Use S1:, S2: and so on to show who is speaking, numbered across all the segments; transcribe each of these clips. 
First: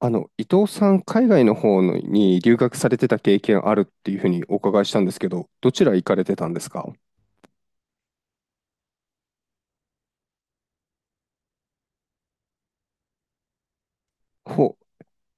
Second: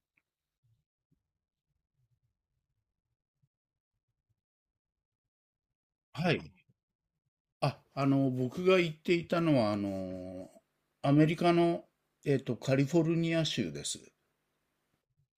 S1: あの、伊藤さん、海外の方のに留学されてた経験あるっていうふうにお伺いしたんですけど、どちら行かれ
S2: は
S1: てたん
S2: い。
S1: ですか？
S2: 僕が行っていたのは、アメリカの、カリフォルニア州です。
S1: ほ、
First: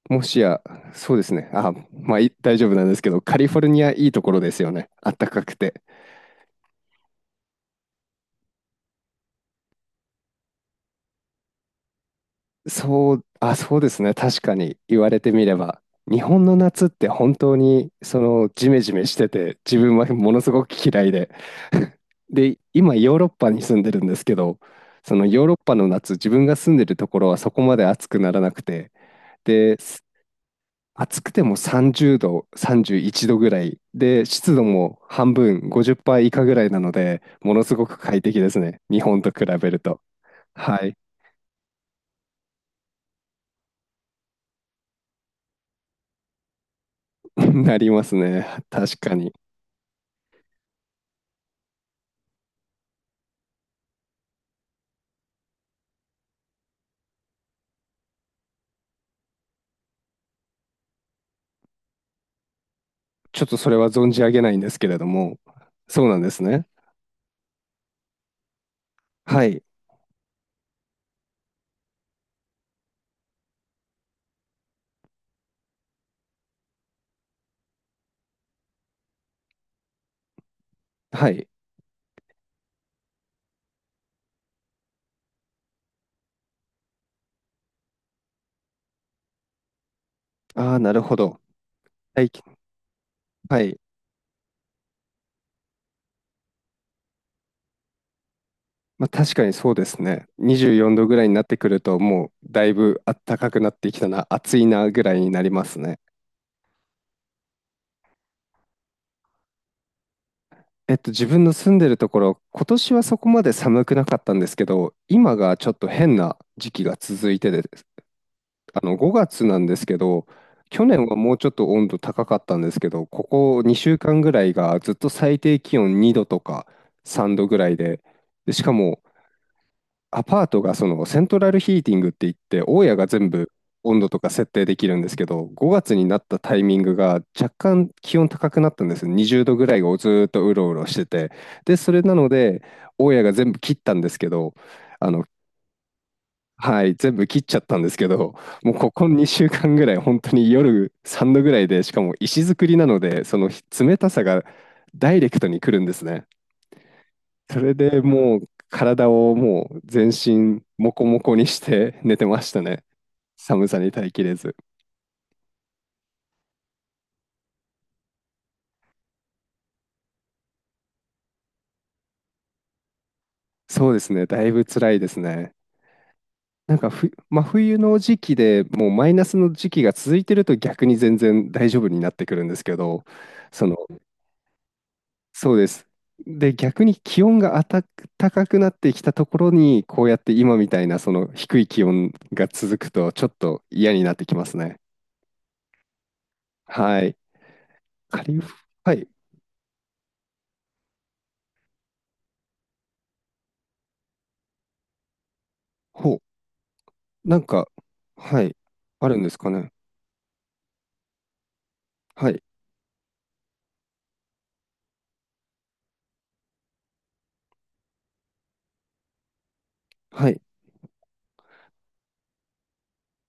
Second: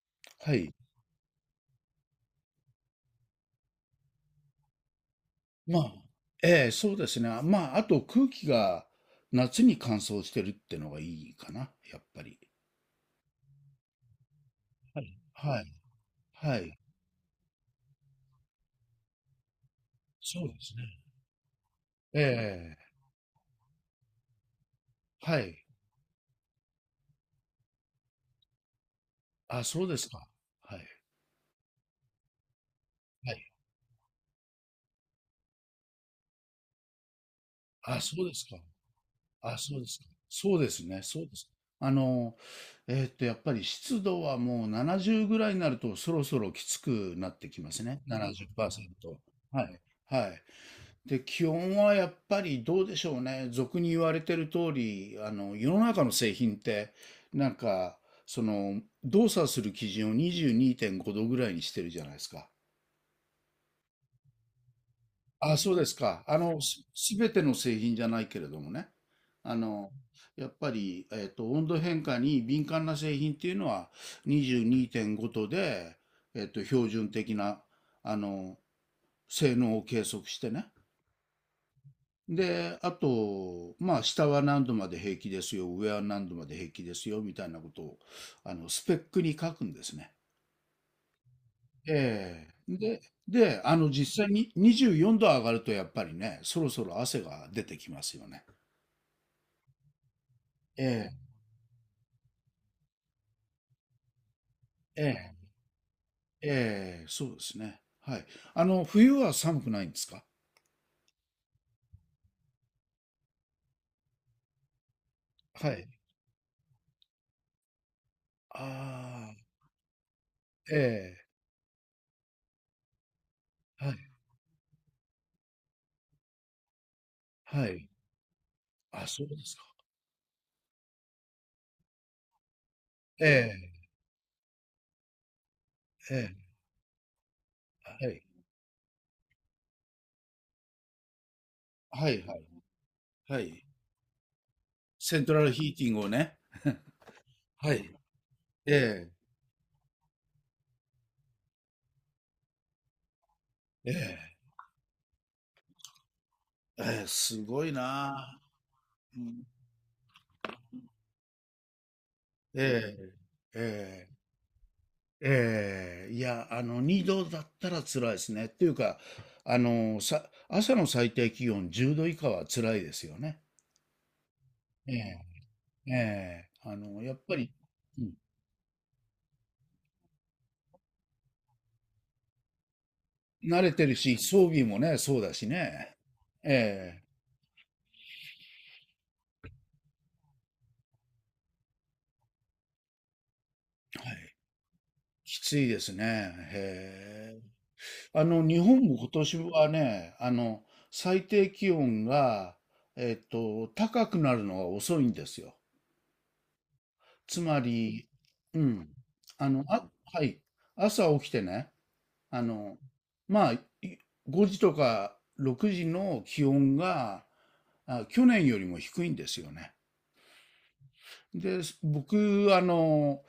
S1: もし
S2: は
S1: や、
S2: い。
S1: そうですね。あ、まあ、い大丈夫なんですけど、カリフォルニアいいところですよね。あったかくて。
S2: まあ、ええ、そうですね。まあ、あと空気が夏に乾燥してるってのがいいかな、やっぱり。
S1: そう、あ、そうですね。確かに言
S2: は
S1: わ
S2: い。
S1: れてみれ
S2: はい。
S1: ば、日本の
S2: はい。
S1: 夏って本当にそのジメジメしてて、自分はもの
S2: そう
S1: す
S2: で
S1: ごく
S2: すね。
S1: 嫌いで。
S2: え
S1: で、
S2: え、
S1: 今ヨーロッパに住んでるんですけど、その
S2: は
S1: ヨーロッ
S2: い。
S1: パの夏、自分が住んでるところはそこまで暑くならなくて、
S2: あ、
S1: で、
S2: そうで
S1: す
S2: すか。はい。
S1: 暑くても30度、31
S2: は
S1: 度ぐ
S2: い。
S1: らいで、湿度も半分、50%以下ぐらいなので、ものすごく
S2: あ、
S1: 快
S2: そうで
S1: 適
S2: す
S1: で
S2: か。
S1: すね。日本と比
S2: あ、
S1: べ
S2: そ
S1: る
S2: うです
S1: と。
S2: か。そうで
S1: は
S2: す
S1: い。
S2: ね、そうです。あの、やっぱり湿度はもう70ぐらいになるとそろそろきつくなってき ま
S1: な
S2: す
S1: りま
S2: ね。
S1: すね。
S2: 70%。
S1: 確かに。
S2: はい。はい。で、気温はやっぱりどうでしょうね。俗に言われてる通り、世の中の製品って、なんか、その、動作する基準を22.5度ぐらいにしてるじゃないですか。
S1: ちょっとそれは存じ上げないんですけれども、
S2: あ、そうです
S1: そうなん
S2: か。
S1: ですね。
S2: すべての製品じゃないけれどもね。
S1: は
S2: あ
S1: い。
S2: の、やっぱり、温度変化に敏感な製品っていうのは22.5度で、標準的な、あの、性能を計測してね。
S1: はい。
S2: で、あと、まあ、下は何度まで平気ですよ、上は何度まで平気ですよ、みたいなことを、スペックに書くんですね。
S1: ああ、なるほど。はい。
S2: ええ。で、
S1: は
S2: で、
S1: い。
S2: 実際に24度上がると、やっぱりね、そろそろ汗が出てきますよね。
S1: まあ、確かにそうですね。24
S2: え
S1: 度ぐら
S2: え、
S1: いになってくると、もうだいぶ暖かくなってきたな、暑いなぐ
S2: え
S1: らいに
S2: え、
S1: なりますね。
S2: ええ、そうですね。はい。冬は寒くないんですか？
S1: えっと、自分の住んでるところ、今年はそこまで寒くなかったんですけど、今がちょ
S2: は
S1: っと
S2: い。
S1: 変な時期が続いてで、あの、5
S2: ああ、
S1: 月なんですけど、
S2: え
S1: 去年は
S2: え、
S1: もうちょっと温度高かったんですけど、ここ2
S2: はい、
S1: 週間ぐらいがずっと最低気温2度とか3度ぐ
S2: は
S1: らい
S2: い。
S1: で、でしかも
S2: あ、そうですか。
S1: アパートがそのセントラルヒーティングって言って、大家が
S2: え
S1: 全部
S2: え、
S1: 温度とか設定できるんですけど、5月に
S2: え
S1: なっ
S2: え、
S1: たタイミングが若干
S2: は
S1: 気
S2: い、
S1: 温高くなったんです。20度ぐらいをずっとうろうろしてて。で、それ
S2: は
S1: な
S2: い、
S1: の
S2: はい、
S1: で、大家が
S2: は
S1: 全部
S2: い。
S1: 切ったんですけど、あ
S2: セ
S1: の、
S2: ントラルヒーティングをね。
S1: はい、全部切っちゃっ
S2: は
S1: たんで
S2: い。
S1: すけど、も
S2: え
S1: うここ
S2: え、
S1: 2週間ぐらい、本当に夜3度ぐらいで、しかも石造りなので、その
S2: え
S1: 冷たさ
S2: え、
S1: がダイレクトに来るんですね。
S2: ええ、す
S1: そ
S2: ごい
S1: れでも
S2: な。
S1: う体
S2: う
S1: を
S2: ん。
S1: もう全身モコモコにして寝てましたね。
S2: え
S1: 寒さに耐
S2: え、え
S1: えきれず。
S2: え、ええ、いや、2度だったら辛いですね。っていうか、朝の最低気温10度以下は辛いですよね。
S1: そうですね、だいぶ辛
S2: え
S1: いです
S2: え
S1: ね。
S2: ええ、
S1: なんか
S2: やっぱ
S1: 真
S2: り、
S1: 冬の
S2: うん、
S1: 時期でもうマイナスの時期が続いてると逆に全然大丈夫になってくるんですけど、
S2: 慣
S1: そ
S2: れ
S1: の
S2: てるし、装備もね、そうだし
S1: そうです。
S2: ね。
S1: で、逆に
S2: え
S1: 気温が高くなってきたところに、こうやって今みたいなその低い気温が続くと、ちょっと嫌に
S2: え、
S1: な
S2: は
S1: ってき
S2: い。
S1: ますね。
S2: きついですね。
S1: はい。
S2: へえ。
S1: カリフ、
S2: 日本
S1: は
S2: も
S1: い。
S2: 今年はね、最低気温が、高くなるのが遅いんですよ。
S1: ほう。な
S2: つ
S1: ん
S2: ま
S1: か、
S2: り、
S1: はい。
S2: うん。
S1: あるんですかね。
S2: あ、はい。朝起きてね、
S1: はい。
S2: あの、まあ、5時とか6時の気温が、あ、去年よりも低いんですよね。
S1: はい。
S2: で、僕、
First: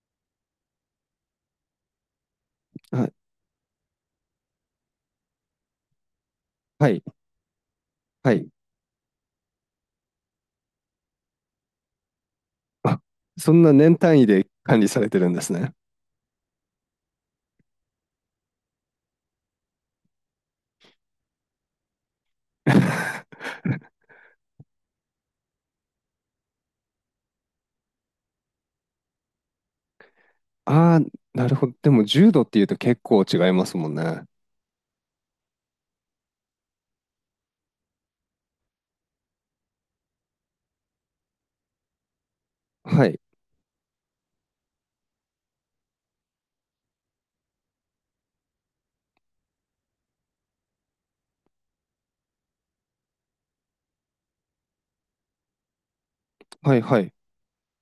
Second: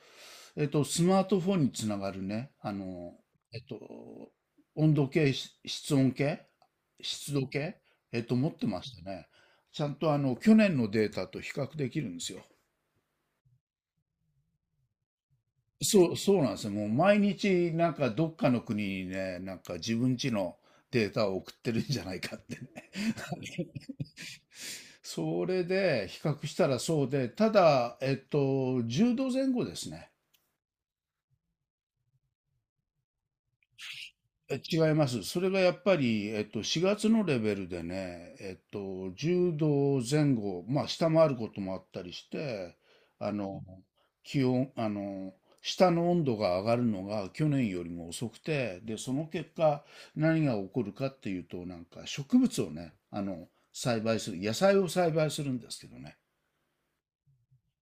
S2: スマートフォンにつながるね、
S1: はい。
S2: えっと、温度計、室温計、
S1: はい。
S2: 湿度計、
S1: はい。
S2: 持ってましたね。ちゃんと去年のデータと比較できるんですよ。
S1: あ、そんな年単位で管理されてるんですね。
S2: そう、そうなんですよ。もう毎日、なんかどっかの国にね、なんか自分家のデータを送ってるんじゃないかってね。それで比較したらそうで、ただ、10度前後ですね。
S1: ああ、なるほど。でも、10度っていうと結構違いますもんね。
S2: え、違います。それがやっぱり、4月のレベルでね、10度前後、まあ、下回ることもあったりして、
S1: はい。
S2: あの、気温、下の温度が上がるのが去年よりも遅くて、で、その結果、何が起こるかっていうと、なんか植物をね、栽培する、野菜を栽培するんですけどね、
S1: はい。はい。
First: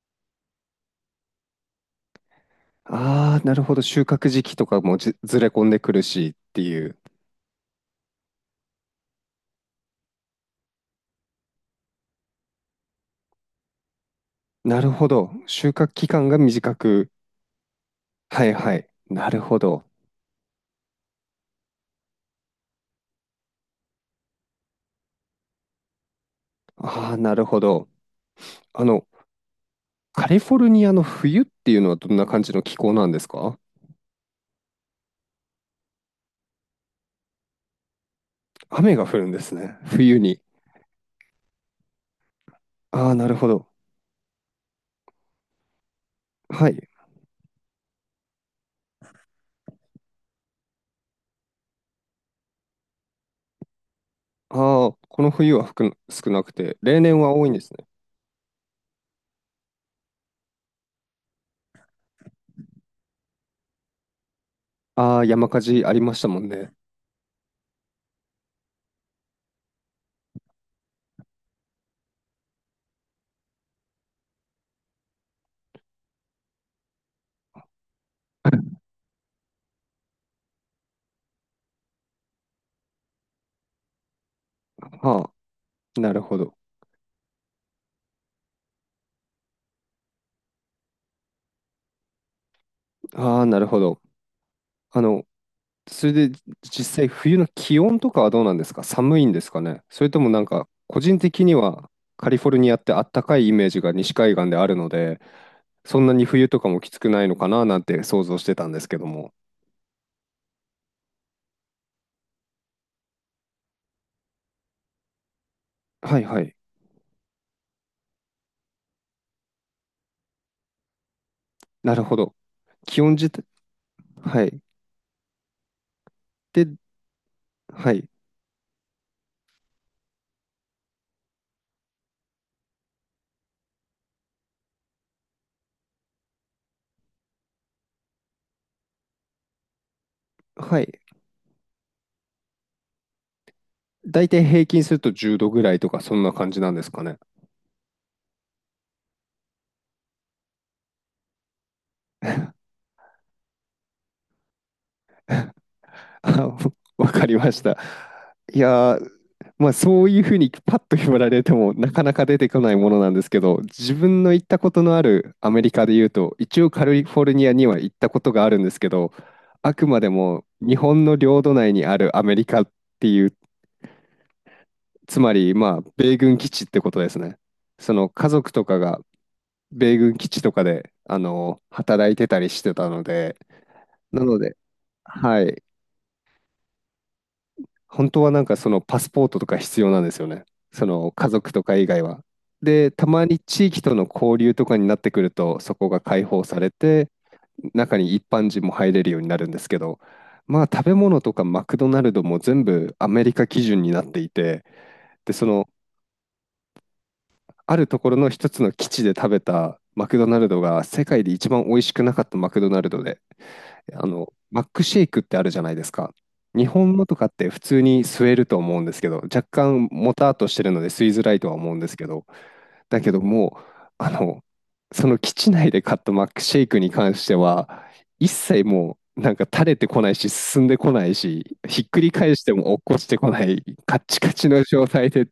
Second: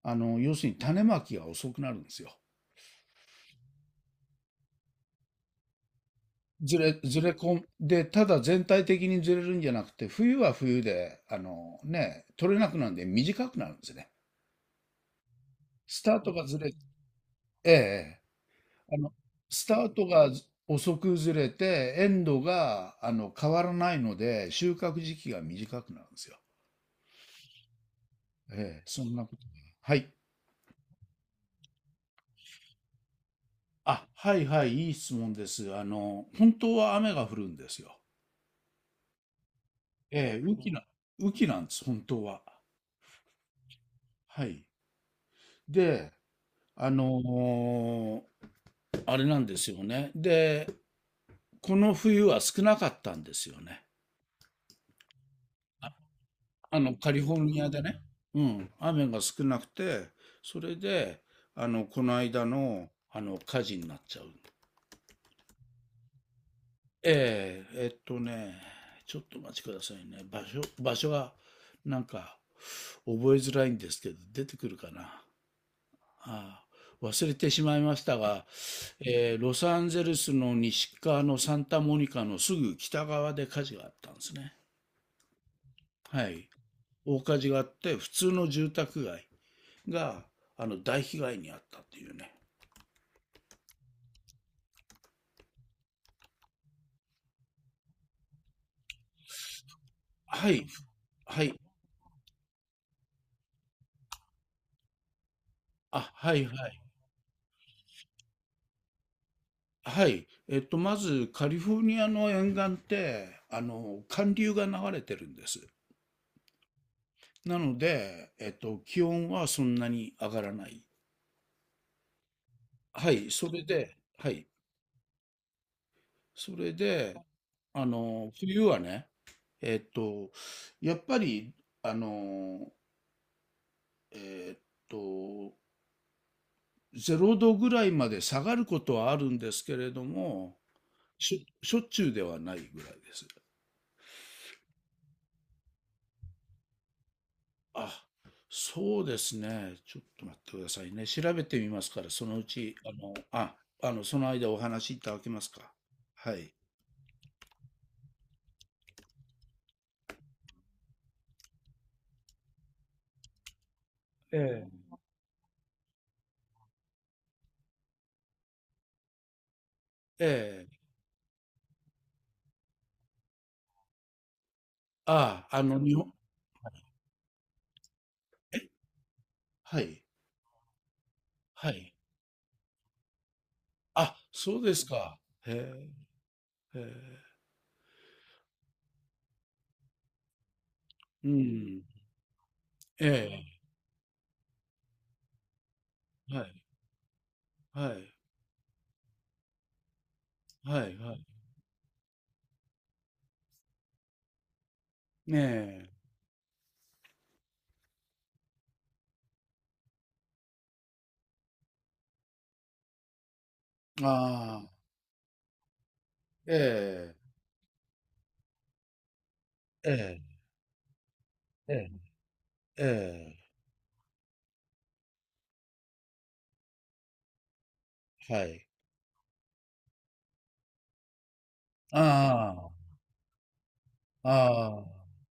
S2: 要するに種まきが遅くなるんですよ。
S1: ああ、なるほど。収穫時期とかもずれ込んでくるしっていう。
S2: ずれ込んで、ただ全体的にずれるんじゃなくて、冬は冬で、取れなくなるんで短くなるんですね。
S1: なるほど。収穫
S2: ス
S1: 期
S2: ター
S1: 間
S2: ト
S1: が
S2: がずれ、
S1: 短く。
S2: ええ、
S1: はいはい。
S2: あの、
S1: なるほ
S2: スタ
S1: ど。
S2: ートが遅くずれて、エンドが、変わらないので、収穫時期が短くなるんですよ。
S1: ああ、なるほど。
S2: ええ、
S1: あ
S2: そ
S1: の、
S2: んなこと。はい。
S1: カリフォルニアの冬っていうのはどんな感じの気候なんですか？
S2: あ、はいはい、いい質問です。本当は雨が降るんですよ。
S1: 雨が降るんですね。冬に。
S2: ええ、雨季なんです、本当は。
S1: ああ、なるほど。
S2: はい。で、
S1: はい。
S2: あのーあれなんですよね。で、この冬は少なかったんですよね。
S1: ああ、この冬は少なくて、例
S2: カ
S1: 年
S2: リ
S1: は
S2: フォ
S1: 多
S2: ル
S1: いんで
S2: ニア
S1: す
S2: で
S1: ね。
S2: ね。うん、雨が少なくて、それで、この間の、火事になっちゃう。
S1: ああ、山火事ありましたもんね。
S2: ええ、ちょっとお待ちくださいね。場所は、なんか、覚えづらいんですけど、出てくるかな。ああ、忘れてしまいましたが、ロサンゼルスの西側のサンタモニカのすぐ北側で火事があったんですね。
S1: ああ、なる
S2: は
S1: ほ
S2: い、
S1: ど。
S2: 大火事があって、普通の住宅街が、大被害に遭ったっていうね。
S1: ああ、なるほど。あの、それで実際冬の気温とかはどうなんですか？寒いんですかね？それともなん
S2: はい、
S1: か個人
S2: は
S1: 的
S2: い、
S1: には、カリフォルニアってあったかいイメージが西海岸であるので、そんな
S2: あ、
S1: に
S2: はい
S1: 冬とか
S2: は
S1: も
S2: い。
S1: きつくないのかななんて想像してたんですけども。
S2: はい。まず、カリフォルニアの沿岸って、寒流が流れてるんです。
S1: はいはい、
S2: なので、気温はそんなに上がらない。
S1: なるほど。気
S2: は
S1: 温自
S2: い、
S1: 体、
S2: それで、は
S1: は
S2: い、
S1: い、
S2: それ
S1: で、
S2: で、
S1: はい
S2: 冬はね、えっと、やっぱり、あの、えっと、0度ぐらいまで下がることはあるんですけれども、
S1: はい、
S2: しょっちゅうではないぐらいです。
S1: 大体平均すると10度ぐらいとかそんな感じなんですかね？
S2: あ、そうですね。ちょっと待ってくださいね。調べてみますから、そのう ち、その間お話しいただけますか？は
S1: あ、
S2: い。
S1: わかりました。いやー、まあそういうふうにパッと言われてもなかなか出てこないものなんですけど、自分の
S2: え
S1: 行ったこと
S2: え、
S1: のあるアメリカで言うと、一応カリフォルニアには行ったことがあるんですけど、あくまで
S2: え
S1: も
S2: え。
S1: 日本の領土内にあるアメリカっていう、つま
S2: あ、
S1: りまあ
S2: 日本、
S1: 米軍基地ってことですね。その家族
S2: え、
S1: とかが
S2: は
S1: 米
S2: い、
S1: 軍基地とかであの
S2: はい。
S1: 働いてたりしてたので、
S2: あ、
S1: なので、
S2: そうですか。
S1: は
S2: へ
S1: い。
S2: え、へえ、
S1: 本当はなんかそのパスポートとか必要なんですよね。その家
S2: う
S1: 族とか
S2: ん、
S1: 以外は。で、たまに
S2: え
S1: 地域との交流とかになってくると、そこが開
S2: え、
S1: 放
S2: は
S1: さ
S2: い、
S1: れて、
S2: は
S1: 中に
S2: い、
S1: 一般人も入れるようになるんですけど、まあ
S2: は
S1: 食べ
S2: い、は
S1: 物
S2: い。
S1: とかマクドナルドも全部アメリカ基準になっていて、で、その
S2: ね
S1: あるところの一つの基地で食べたマクドナルドが世界で一番美味しくなかったマクドナルドで、
S2: え、
S1: あの、
S2: あ
S1: マッ
S2: あ、
S1: クシェイクってあるじゃないですか。日本の
S2: え
S1: とかって普通に吸えると思うんですけど、若干
S2: え、え
S1: もたっ
S2: え、
S1: としてるので吸いづらいとは思うんですけど、
S2: ええ
S1: だけど
S2: え
S1: もう、あの、その基地内で買ったマックシェイクに関しては、一
S2: え、は
S1: 切
S2: い。
S1: もう、なんか垂れてこないし、進んでこないし、ひっくり返して
S2: あ
S1: も落っこちてこない、カッチ
S2: あ、
S1: カチの
S2: ああ、
S1: 状態で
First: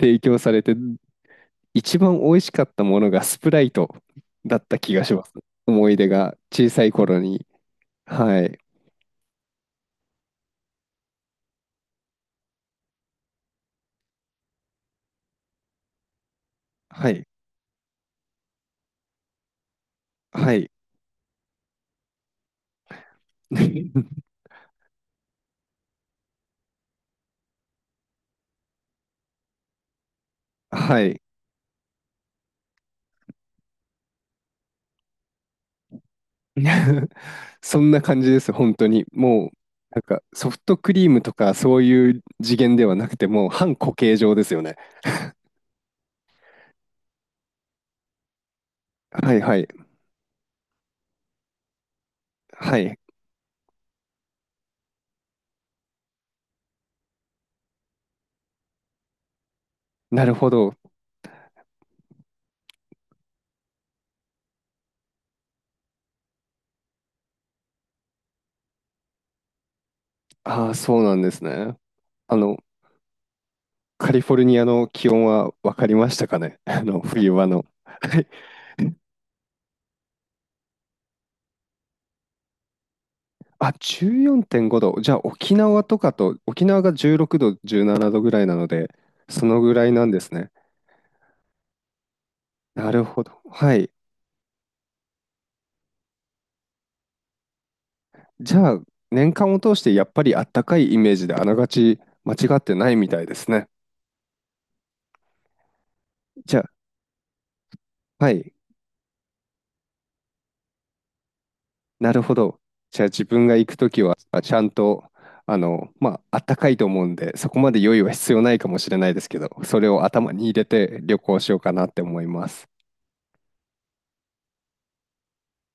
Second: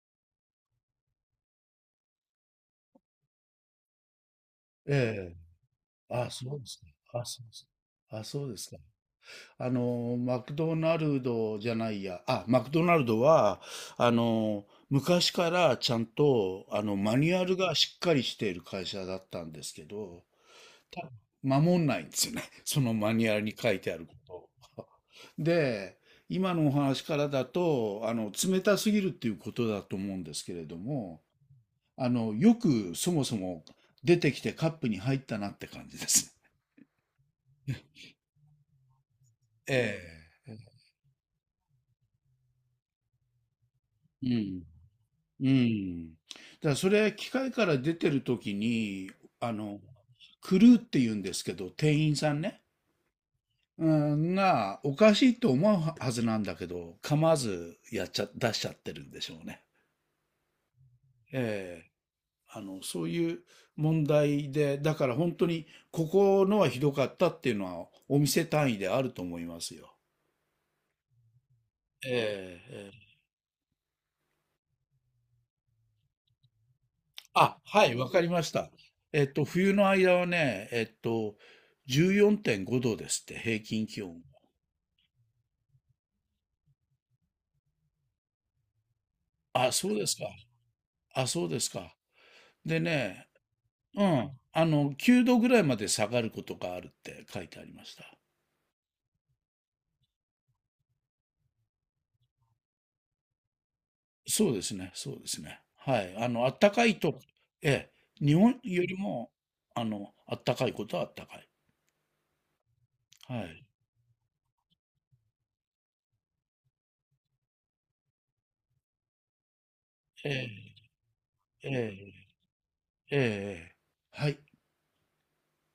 S1: 提供されて、一番美味しかったものがスプライトだった気がします。
S2: ええ、
S1: 思い出
S2: あ、
S1: が
S2: そうで
S1: 小
S2: す
S1: さい
S2: ね。
S1: 頃
S2: あ、そ
S1: に。
S2: うです。あ、
S1: は
S2: そうで
S1: い。
S2: すか。マクドナルドじゃないや。あ、マクドナルドは、あの、昔からちゃんと、
S1: は
S2: マ
S1: い。
S2: ニュアルがしっかりしている会社だったんですけど、
S1: はい。
S2: た守んないんですよね。そのマニュアルに書いてあること を。で、今のお話からだと、冷たすぎるっていうことだと思うんですけれど
S1: はい。
S2: も、よくそもそも出てきてカップに入ったなって感じです。
S1: そんな感じです、本当に。もう、な
S2: え
S1: んか、ソフ
S2: え。
S1: トクリームとか、そういう次元ではなくて、もう、半固形
S2: う
S1: 状ですよ
S2: ん。
S1: ね。
S2: うん。だからそれ、機械から出てる時に、
S1: はい
S2: あ
S1: はい。
S2: の、クルーって言うんですけど、店員さんね。
S1: はい。
S2: うん、が、おかしいと思うははずなんだけど、構わずやっちゃ、出しちゃってるんでしょうね。
S1: なるほど。
S2: ええ。そういう問題で、だから本当に、ここのはひどかったっていうのは、お店単位であると思いますよ。
S1: ああ、そうなんですね。あの、
S2: ええ。
S1: カリフォルニアの気温は分かりましたかね。あの、冬場
S2: あ、
S1: の。
S2: はい、わ
S1: は
S2: か
S1: い。
S2: りました。冬の間はね、14.5度ですって、平
S1: あ、
S2: 均気温。
S1: 14.5度。じゃあ、沖縄とかと、沖縄が16度、17度ぐらいなので、そのぐ
S2: あ、
S1: らい
S2: そう
S1: な
S2: で
S1: ん
S2: す
S1: で
S2: か。
S1: すね。
S2: あ、そうですか。で
S1: なるほ
S2: ね、
S1: ど。はい。
S2: うん、9度ぐらいまで下がることがあるって書いてありました。
S1: じゃあ、年間を通してやっぱりあったかいイメージであながち間違ってないみたいですね。
S2: そうですね、そうですね。はい、
S1: じゃ
S2: 暖かいと、ええ、
S1: あ、は
S2: 日
S1: い、
S2: 本よりも、あの、暖かいことは暖かい。
S1: なるほど。じゃあ自
S2: は
S1: 分が
S2: い。
S1: 行くときは、あ、ちゃんと、あの、まあ、あったかいと思うんで、そこまで用意は必要ないかもしれないですけど、それを
S2: え
S1: 頭に入れ
S2: え、
S1: て旅行しようか
S2: え
S1: なって思い
S2: え、
S1: ます。
S2: ええ、ええはい。